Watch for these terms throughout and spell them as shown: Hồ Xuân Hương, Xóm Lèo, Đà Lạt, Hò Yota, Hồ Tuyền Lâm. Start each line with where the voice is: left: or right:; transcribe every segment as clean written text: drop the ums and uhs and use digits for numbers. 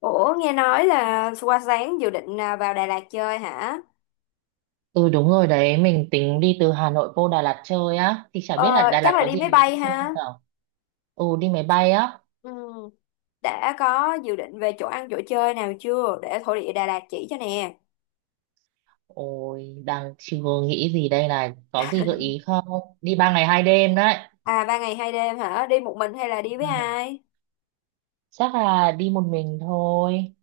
left: Ủa nghe nói là qua sáng dự định vào Đà Lạt chơi hả?
right: Ừ đúng rồi đấy, mình tính đi từ Hà Nội vô Đà Lạt chơi á, thì chả biết là
left: Ờ,
right: Đà
left: Chắc
right: Lạt
left: là
right: có
left: đi
right: gì
left: máy
right: để
left: bay
right: vui chơi không
left: ha.
right: nào. Ừ đi máy bay á,
left: Ừ, đã có dự định về chỗ ăn chỗ chơi nào chưa để thổ địa Đà Lạt chỉ cho nè.
right: ôi đang chưa nghĩ gì đây này, có gì gợi ý không? Đi ba ngày hai đêm đấy.
left: À ba ngày hai đêm hả? Đi một mình hay là đi với
right: Ừ.
left: ai?
right: Chắc là đi một mình thôi,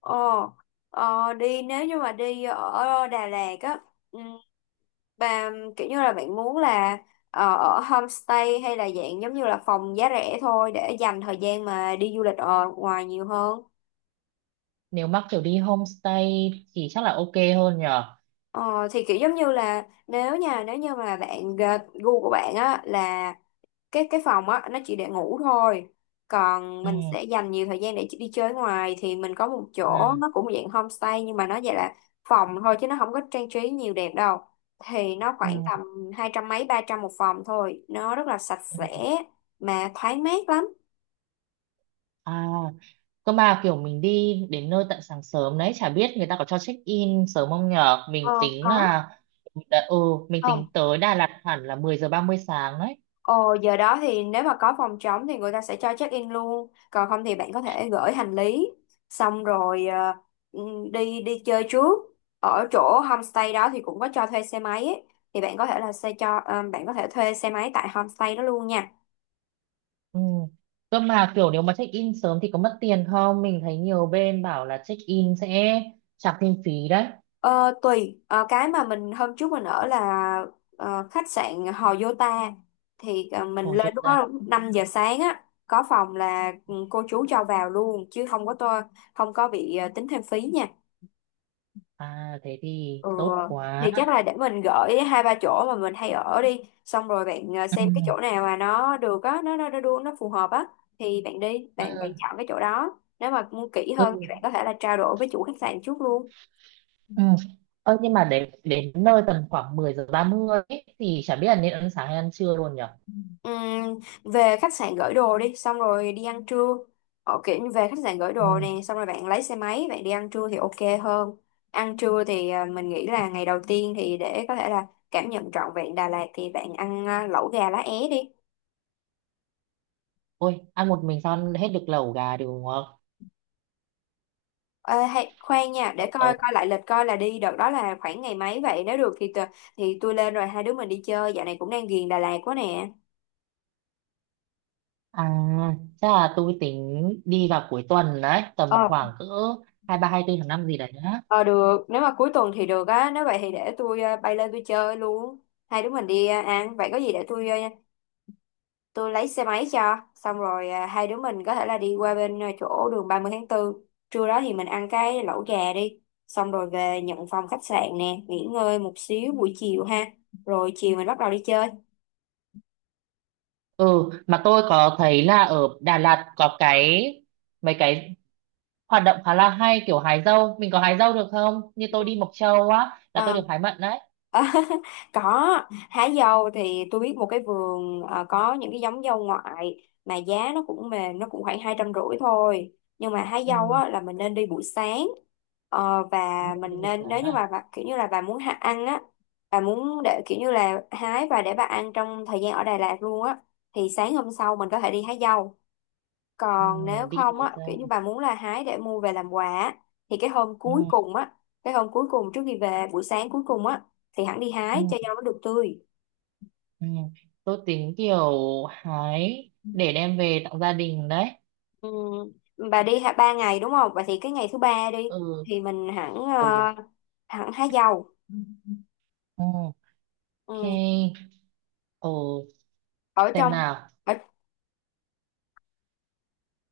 left: Ồ, đi nếu như mà đi ở Đà Lạt á, ừ, bà kiểu như là bạn muốn là ở homestay hay là dạng giống như là phòng giá rẻ thôi để dành thời gian mà đi du lịch ở ngoài nhiều hơn.
right: nếu mắc kiểu đi homestay thì chắc là ok hơn nhở.
left: Ờ, thì kiểu giống như là nếu như mà bạn gu của bạn á là cái phòng á nó chỉ để ngủ thôi, còn
right: Ừ,
left: mình sẽ dành nhiều thời gian để đi chơi ngoài, thì mình có một chỗ
right: ừ,
left: nó cũng dạng homestay nhưng mà nó vậy là phòng thôi chứ nó không có trang trí nhiều đẹp đâu, thì nó
right: ừ,
left: khoảng tầm hai trăm mấy ba trăm một phòng thôi, nó rất là sạch
right: ừ.
left: sẽ mà thoáng mát lắm.
right: À, cơ mà kiểu mình đi đến nơi tận sáng sớm đấy, chả biết người ta có cho check in sớm không nhở?
left: ờ
right: Mình tính
left: có
right: là, ừ, mình tính
left: không?
right: tới Đà Lạt hẳn là 10 giờ 30 sáng đấy.
left: Ồ, giờ đó thì nếu mà có phòng trống thì người ta sẽ cho check in luôn. Còn không thì bạn có thể gửi hành lý xong rồi đi đi chơi trước. Ở chỗ homestay đó thì cũng có cho thuê xe máy ấy. Thì bạn có thể là xe cho bạn có thể thuê xe máy tại homestay đó luôn nha.
right: Ừ. Cơ mà kiểu nếu mà check in sớm thì có mất tiền không? Mình thấy nhiều bên bảo là check in sẽ trả thêm phí đấy.
left: Ờ, Tùy. Ờ, cái mà mình hôm trước mình ở là khách sạn Hò Yota, thì mình
right: Hồi chốt
left: lên lúc
right: ra,
left: đó 5 giờ sáng á, có phòng là ừ, cô chú cho vào luôn chứ không có bị tính thêm phí nha.
right: à thế thì
left: Ừ,
right: tốt
left: thì
right: quá.
left: chắc là để mình gửi hai ba chỗ mà mình hay ở đi, xong rồi bạn
right: Ừ.
left: xem cái chỗ nào mà nó được á, nó phù hợp á, thì bạn đi
right: Ừ.
left: bạn bạn chọn cái chỗ đó, nếu mà muốn kỹ
right: Ừ.
left: hơn thì bạn có thể là trao đổi với chủ khách sạn trước luôn.
right: Ừ. Ơ nhưng mà đến đến nơi tầm khoảng 10 giờ 30 ấy, thì chả biết là nên ăn sáng hay ăn trưa luôn nhở?
left: Ừm, về khách sạn gửi đồ đi xong rồi đi ăn trưa, ở kiểu như về khách sạn gửi
right: Ừ.
left: đồ nè xong rồi bạn lấy xe máy bạn đi ăn trưa thì ok hơn. Ăn trưa thì mình nghĩ là ngày đầu tiên thì để có thể là cảm nhận trọn vẹn Đà Lạt thì bạn ăn lẩu gà lá é đi.
right: Ôi, ăn một mình sao ăn hết được lẩu gà được đúng không?
left: Ờ, Hay, khoan nha, để
right: Ờ,
left: coi coi lại lịch coi là đi đợt đó là khoảng ngày mấy vậy, nếu được thì thì tôi lên rồi hai đứa mình đi chơi, dạo này cũng đang ghiền Đà Lạt quá nè.
right: à, chắc là tôi tính đi vào cuối tuần đấy, tầm
left: ờ
right: khoảng cỡ hai ba hai tư tháng 5 gì đấy á.
left: ờ Được, nếu mà cuối tuần thì được á, nếu vậy thì để tôi bay lên tôi chơi luôn, hai đứa mình đi ăn, vậy có gì để tôi tôi lấy xe máy cho, xong rồi hai đứa mình có thể là đi qua bên chỗ đường 30 tháng 4. Trưa đó thì mình ăn cái lẩu gà đi, xong rồi về nhận phòng khách sạn nè, nghỉ ngơi một xíu buổi chiều ha, rồi chiều mình bắt đầu đi chơi.
right: Ừ, mà tôi có thấy là ở Đà Lạt có cái mấy cái hoạt động khá là hay kiểu hái dâu. Mình có hái dâu được không? Như tôi đi Mộc Châu á, là
left: À,
right: tôi được hái mận đấy.
left: À, có, hái dâu thì tôi biết một cái vườn có những cái giống dâu ngoại mà giá nó cũng mềm, nó cũng khoảng hai trăm rưỡi thôi, nhưng mà hái
right: Ừ,
left: dâu á là mình nên đi buổi sáng. Ờ,
right: đúng
left: và
right: rồi, đi
left: mình
right: buổi
left: nên,
right: sáng
left: nếu như mà
right: à?
left: bà, kiểu như là bà muốn hạ ăn á, bà muốn để kiểu như là hái và để bà ăn trong thời gian ở Đà Lạt luôn á, thì sáng hôm sau mình có thể đi hái dâu.
right: Ừ,
left: Còn nếu
right: đi
left: không
right: hái
left: á, kiểu như
right: dâu.
left: bà muốn là hái để mua về làm quà á, thì cái hôm
right: Ừ,
left: cuối cùng á, cái hôm cuối cùng trước khi về, buổi sáng cuối cùng á, thì hẳn đi
right: ừ,
left: hái cho rau nó được tươi.
right: ừ. Tôi tính kiểu hái để đem về tặng gia đình đấy.
left: Ừ. Bà đi hả ba ngày đúng không, vậy thì cái ngày thứ ba đi
right: Ừ,
left: thì mình hẳn
right: ừ,
left: hẳn hái dầu.
right: ok,
left: Ừ.
right: ờ,
left: Ở
right: xem
left: trong.
right: nào.
left: Ở.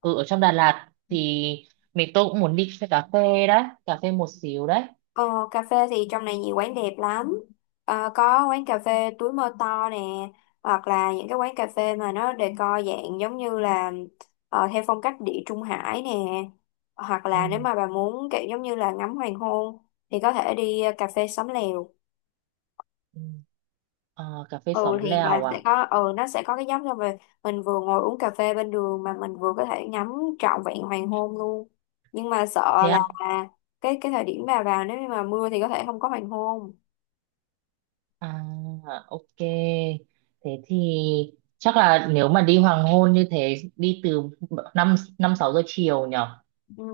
right: Ừ, ở trong Đà Lạt thì mình tôi cũng muốn đi xe cà phê đấy, cà phê một xíu đấy.
left: Ờ, Cà phê thì trong này nhiều quán đẹp lắm. Có quán cà phê túi mơ to nè, hoặc là những cái quán cà phê mà nó decor dạng giống như là theo phong cách địa Trung Hải nè. Hoặc
right: Ừ,
left: là nếu mà bà muốn kiểu giống như là ngắm hoàng hôn thì có thể đi cà phê Xóm Lèo.
right: ừ. À, cà phê
left: Ừ,
right: xóm
left: thì bà
right: lèo
left: sẽ
right: à,
left: có, ừ nó sẽ có cái giống rồi, mình vừa ngồi uống cà phê bên đường mà mình vừa có thể ngắm trọn vẹn hoàng hôn luôn. Nhưng mà sợ
right: thế
left: là
right: à,
left: cái thời điểm bà vào nếu như mà mưa thì có thể không có hoàng hôn.
right: à ok, thế thì chắc là nếu mà đi hoàng hôn như thế đi từ năm năm sáu giờ chiều nhở.
left: Ừ,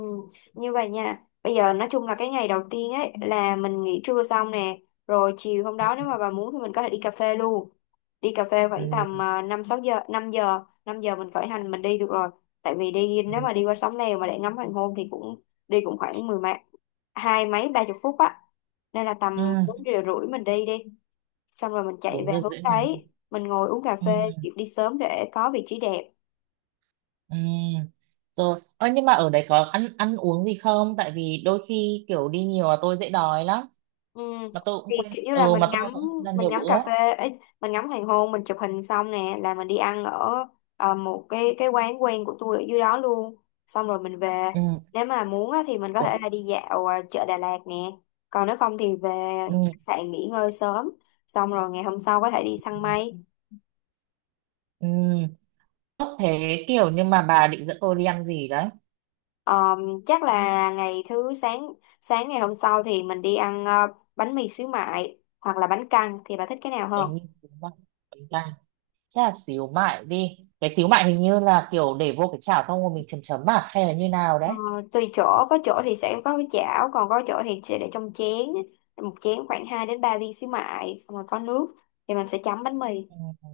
left: như vậy nha, bây giờ nói chung là cái ngày đầu tiên ấy là mình nghỉ trưa xong nè, rồi chiều hôm đó
right: Ừ,
left: nếu mà bà muốn thì mình có thể đi cà phê luôn, đi cà phê khoảng tầm
right: ừ,
left: 5 6 giờ, 5 giờ mình khởi hành mình đi được rồi, tại vì đi
right: ừ.
left: nếu mà đi qua sóng Lèo mà để ngắm hoàng hôn thì cũng đi cũng khoảng mười mấy hai mấy ba chục phút á, nên là tầm bốn
right: Ừ.
left: giờ rưỡi mình đi đi xong rồi mình chạy
right: Bốn
left: về
right: giờ
left: hướng
right: rưỡi mình đi.
left: đấy mình ngồi uống cà
right: Ừ.
left: phê, kiểu đi sớm để có vị trí đẹp.
right: Ừ. Rồi, ơ nhưng mà ở đấy có ăn ăn uống gì không? Tại vì đôi khi kiểu đi nhiều là tôi dễ đói lắm.
left: Ừ.
right: Mà tôi cũng
left: Thì
right: quên,
left: kiểu như là
right: ừ mà tôi cũng quên ăn
left: mình
right: nhiều
left: ngắm cà
right: bữa.
left: phê ấy, mình ngắm hoàng hôn mình chụp hình xong nè là mình đi ăn ở một cái quán quen của tôi ở dưới đó luôn, xong rồi mình về,
right: Ừ.
left: nếu mà muốn á thì mình có
right: Ủa,
left: thể là đi dạo chợ Đà Lạt nè, còn nếu không thì về
right: ừ.
left: khách sạn nghỉ ngơi sớm, xong rồi ngày hôm sau có thể đi săn mây.
right: Ừ. Tốt thế kiểu nhưng mà bà định dẫn tôi đi ăn gì đấy?
left: Ờ, Chắc là ngày thứ sáng sáng ngày hôm sau thì mình đi ăn bánh mì xíu mại hoặc là bánh căn, thì bà thích cái nào hơn?
right: Bánh mì xíu mại, bánh canh. Chắc là xíu mại đi. Cái xíu mại hình như là kiểu để vô cái chảo xong rồi mình chấm chấm à? Hay là như nào
left: Ờ,
right: đấy?
left: Tùy chỗ, có chỗ thì sẽ có cái chảo, còn có chỗ thì sẽ để trong chén, một chén khoảng 2 đến 3 viên xíu mại, xong rồi có nước thì mình sẽ chấm bánh mì.
right: Ừ.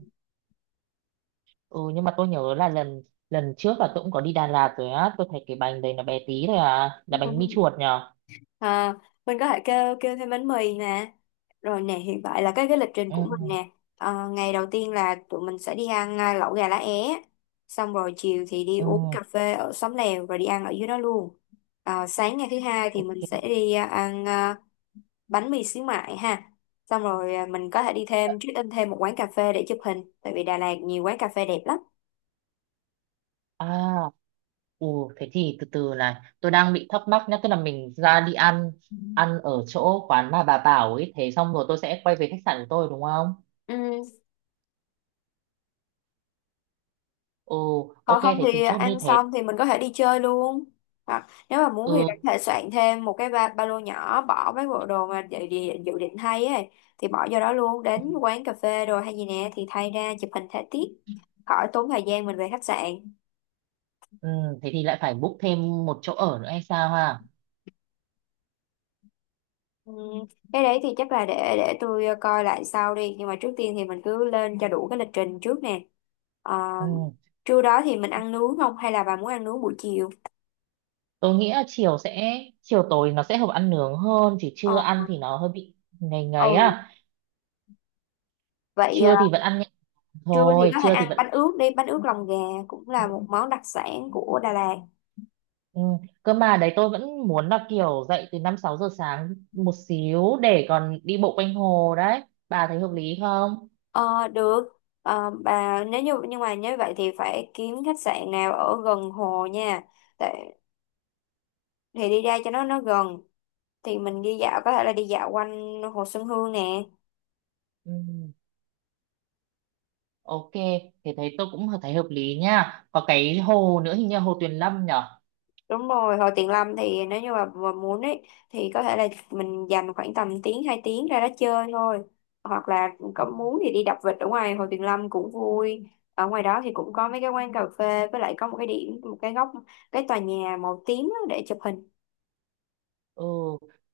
right: Ừ nhưng mà tôi nhớ là lần lần trước là tôi cũng có đi Đà Lạt rồi á. Tôi thấy cái bánh đấy nó bé tí thôi à. Là bánh mì chuột nhỉ?
left: À, mình có thể kêu kêu thêm bánh mì nè. Rồi nè, hiện tại là cái lịch trình
right: Ừ,
left: của mình nè. Ờ, ngày đầu tiên là tụi mình sẽ đi ăn lẩu gà lá é, xong rồi chiều thì đi
right: ừ,
left: uống cà phê ở xóm lèo rồi đi ăn ở dưới đó luôn. Ờ, sáng ngày thứ hai thì mình sẽ
right: ok,
left: đi ăn bánh mì xíu mại ha, xong rồi mình có thể đi thêm check in thêm một quán cà phê để chụp hình, tại vì Đà Lạt nhiều quán cà phê đẹp lắm.
right: à, ừ, thế thì từ từ này tôi đang bị thắc mắc nhá, tức là mình ra đi ăn
left: Ừ.
right: ăn ở chỗ quán mà bà bảo ấy, thế xong rồi tôi sẽ quay về khách sạn của tôi đúng không.
left: Ừ.
right: Ừ, ok,
left: Còn không
right: thế thì
left: thì
right: chốt như
left: ăn
right: thế.
left: xong thì mình có thể đi chơi luôn, hoặc nếu mà muốn thì
right: Ừ,
left: bạn có thể soạn thêm một cái ba lô nhỏ bỏ mấy bộ đồ mà dự định thay ấy, thì bỏ vô đó luôn đến quán cà phê rồi hay gì nè thì thay ra chụp hình thể tiết, khỏi tốn thời gian mình về khách sạn.
right: ừ, thế thì lại phải book thêm một chỗ ở nữa hay sao ha.
left: Ừ, cái đấy thì chắc là để tôi coi lại sau đi, nhưng mà trước tiên thì mình cứ lên cho đủ cái lịch trình trước nè. Ờ,
right: Ừ,
left: Trưa đó thì mình ăn nướng không hay là bà muốn ăn nướng buổi chiều?
right: tôi nghĩ là chiều sẽ chiều tối nó sẽ hợp ăn nướng hơn, chỉ
left: Ờ,
right: trưa ăn thì nó hơi bị ngày ngày
left: ừ
right: á,
left: Vậy
right: trưa thì vẫn ăn nhẹ
left: trưa thì
right: thôi,
left: có thể
right: trưa thì
left: ăn
right: vẫn.
left: bánh ướt đi, bánh ướt lòng gà cũng là một món đặc sản của Đà Lạt.
right: Ừ. Cơ mà đấy tôi vẫn muốn là kiểu dậy từ 5 6 giờ sáng một xíu để còn đi bộ quanh hồ đấy. Bà thấy hợp lý không?
left: Ờ, được. Ờ, bà nếu như, nhưng mà nếu vậy thì phải kiếm khách sạn nào ở gần hồ nha. Tại, thì đi ra cho nó gần, thì mình đi dạo có thể là đi dạo quanh hồ Xuân Hương nè.
right: Ừ. Ok, thế thấy tôi cũng thấy hợp lý nha. Có cái hồ nữa hình như là hồ Tuyền Lâm nhở?
left: Đúng rồi, hồi tiền lâm thì nếu như mà muốn ấy thì có thể là mình dành khoảng tầm tiếng 2 tiếng ra đó chơi thôi. Hoặc là có muốn thì đi đạp vịt ở ngoài hồ Tuyền Lâm cũng vui. Ở ngoài đó thì cũng có mấy cái quán cà phê, với lại có một cái góc cái tòa nhà màu tím á để chụp hình.
right: Ừ,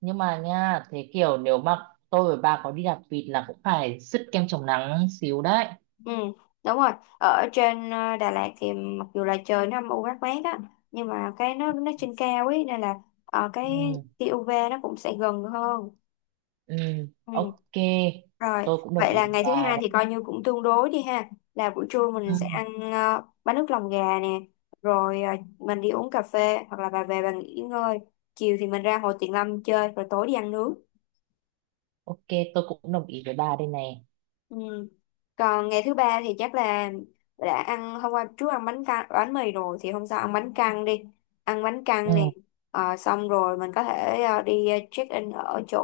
right: nhưng mà nha, thế kiểu nếu mà tôi và bà có đi đạp vịt là cũng phải sứt kem chống nắng xíu đấy.
left: Ừ, đúng rồi. Ở trên Đà Lạt thì mặc dù là trời nó âm u mát mát á, nhưng mà cái nó trên cao ấy nên là
right: Ừ.
left: cái tia UV nó cũng sẽ gần hơn.
right: Ừ.
left: Ừ.
right: Ok,
left: Rồi,
right: tôi cũng đồng
left: vậy
right: ý
left: là
right: với
left: ngày thứ
right: bà
left: hai
right: đấy.
left: thì coi như cũng tương đối đi ha. Là buổi trưa mình sẽ
right: Ừ.
left: ăn bánh nước lòng gà nè, rồi mình đi uống cà phê hoặc là bà về bà nghỉ ngơi. Chiều thì mình ra Hồ Tuyền Lâm chơi rồi tối đi ăn nướng.
right: Ok, tôi cũng đồng ý với bà đây này.
left: Ừ. Còn ngày thứ ba thì chắc là đã ăn hôm qua trước ăn bánh căn bánh mì rồi thì hôm sau ăn bánh căn đi. Ăn bánh căn nè.
right: Ừ.
left: Ờ, xong rồi mình có thể đi check in ở chỗ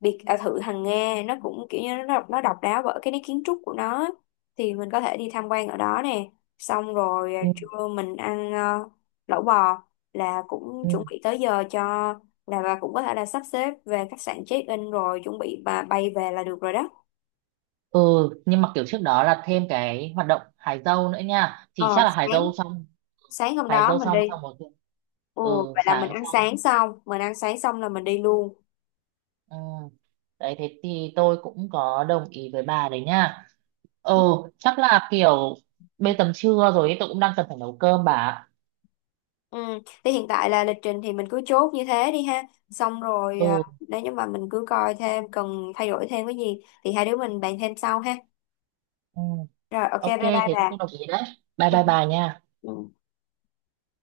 left: biệt thự hàng Nga, nó cũng kiểu như nó độc đáo bởi cái nét kiến trúc của nó, thì mình có thể đi tham quan ở đó nè, xong rồi
right: Ừ.
left: trưa mình ăn lẩu bò, là cũng
right: Ừ.
left: chuẩn bị tới giờ cho là bà cũng có thể là sắp xếp về khách sạn check in rồi chuẩn bị và bay về là được rồi đó.
right: Ừ nhưng mà kiểu trước đó là thêm cái hoạt động hái dâu nữa nha, thì
left: Ờ
right: chắc là
left: sáng Sáng hôm
right: hái
left: đó
right: dâu
left: mình đi.
right: xong xong rồi cũng-
left: Ồ,
right: ừ
left: vậy là
right: sáng xong.
left: mình ăn sáng xong là mình đi luôn.
right: Ừ. Đấy thế thì tôi cũng có đồng ý với bà đấy nha. Ừ, chắc là kiểu bây tầm trưa rồi ấy, tôi cũng đang cần phải nấu cơm bà ạ.
left: Ừ. Thì hiện tại là lịch trình thì mình cứ chốt như thế đi ha. Xong rồi
right: Ừ,
left: nếu như mà mình cứ coi thêm cần thay đổi thêm cái gì thì hai đứa mình bàn thêm sau ha.
right: ừ,
left: Rồi, ok bye
right: ok,
left: bye
right: thế tôi
left: bà.
right: cũng đồng ý đấy, bye
left: Ừ.
right: bye bà nha
left: Ừ.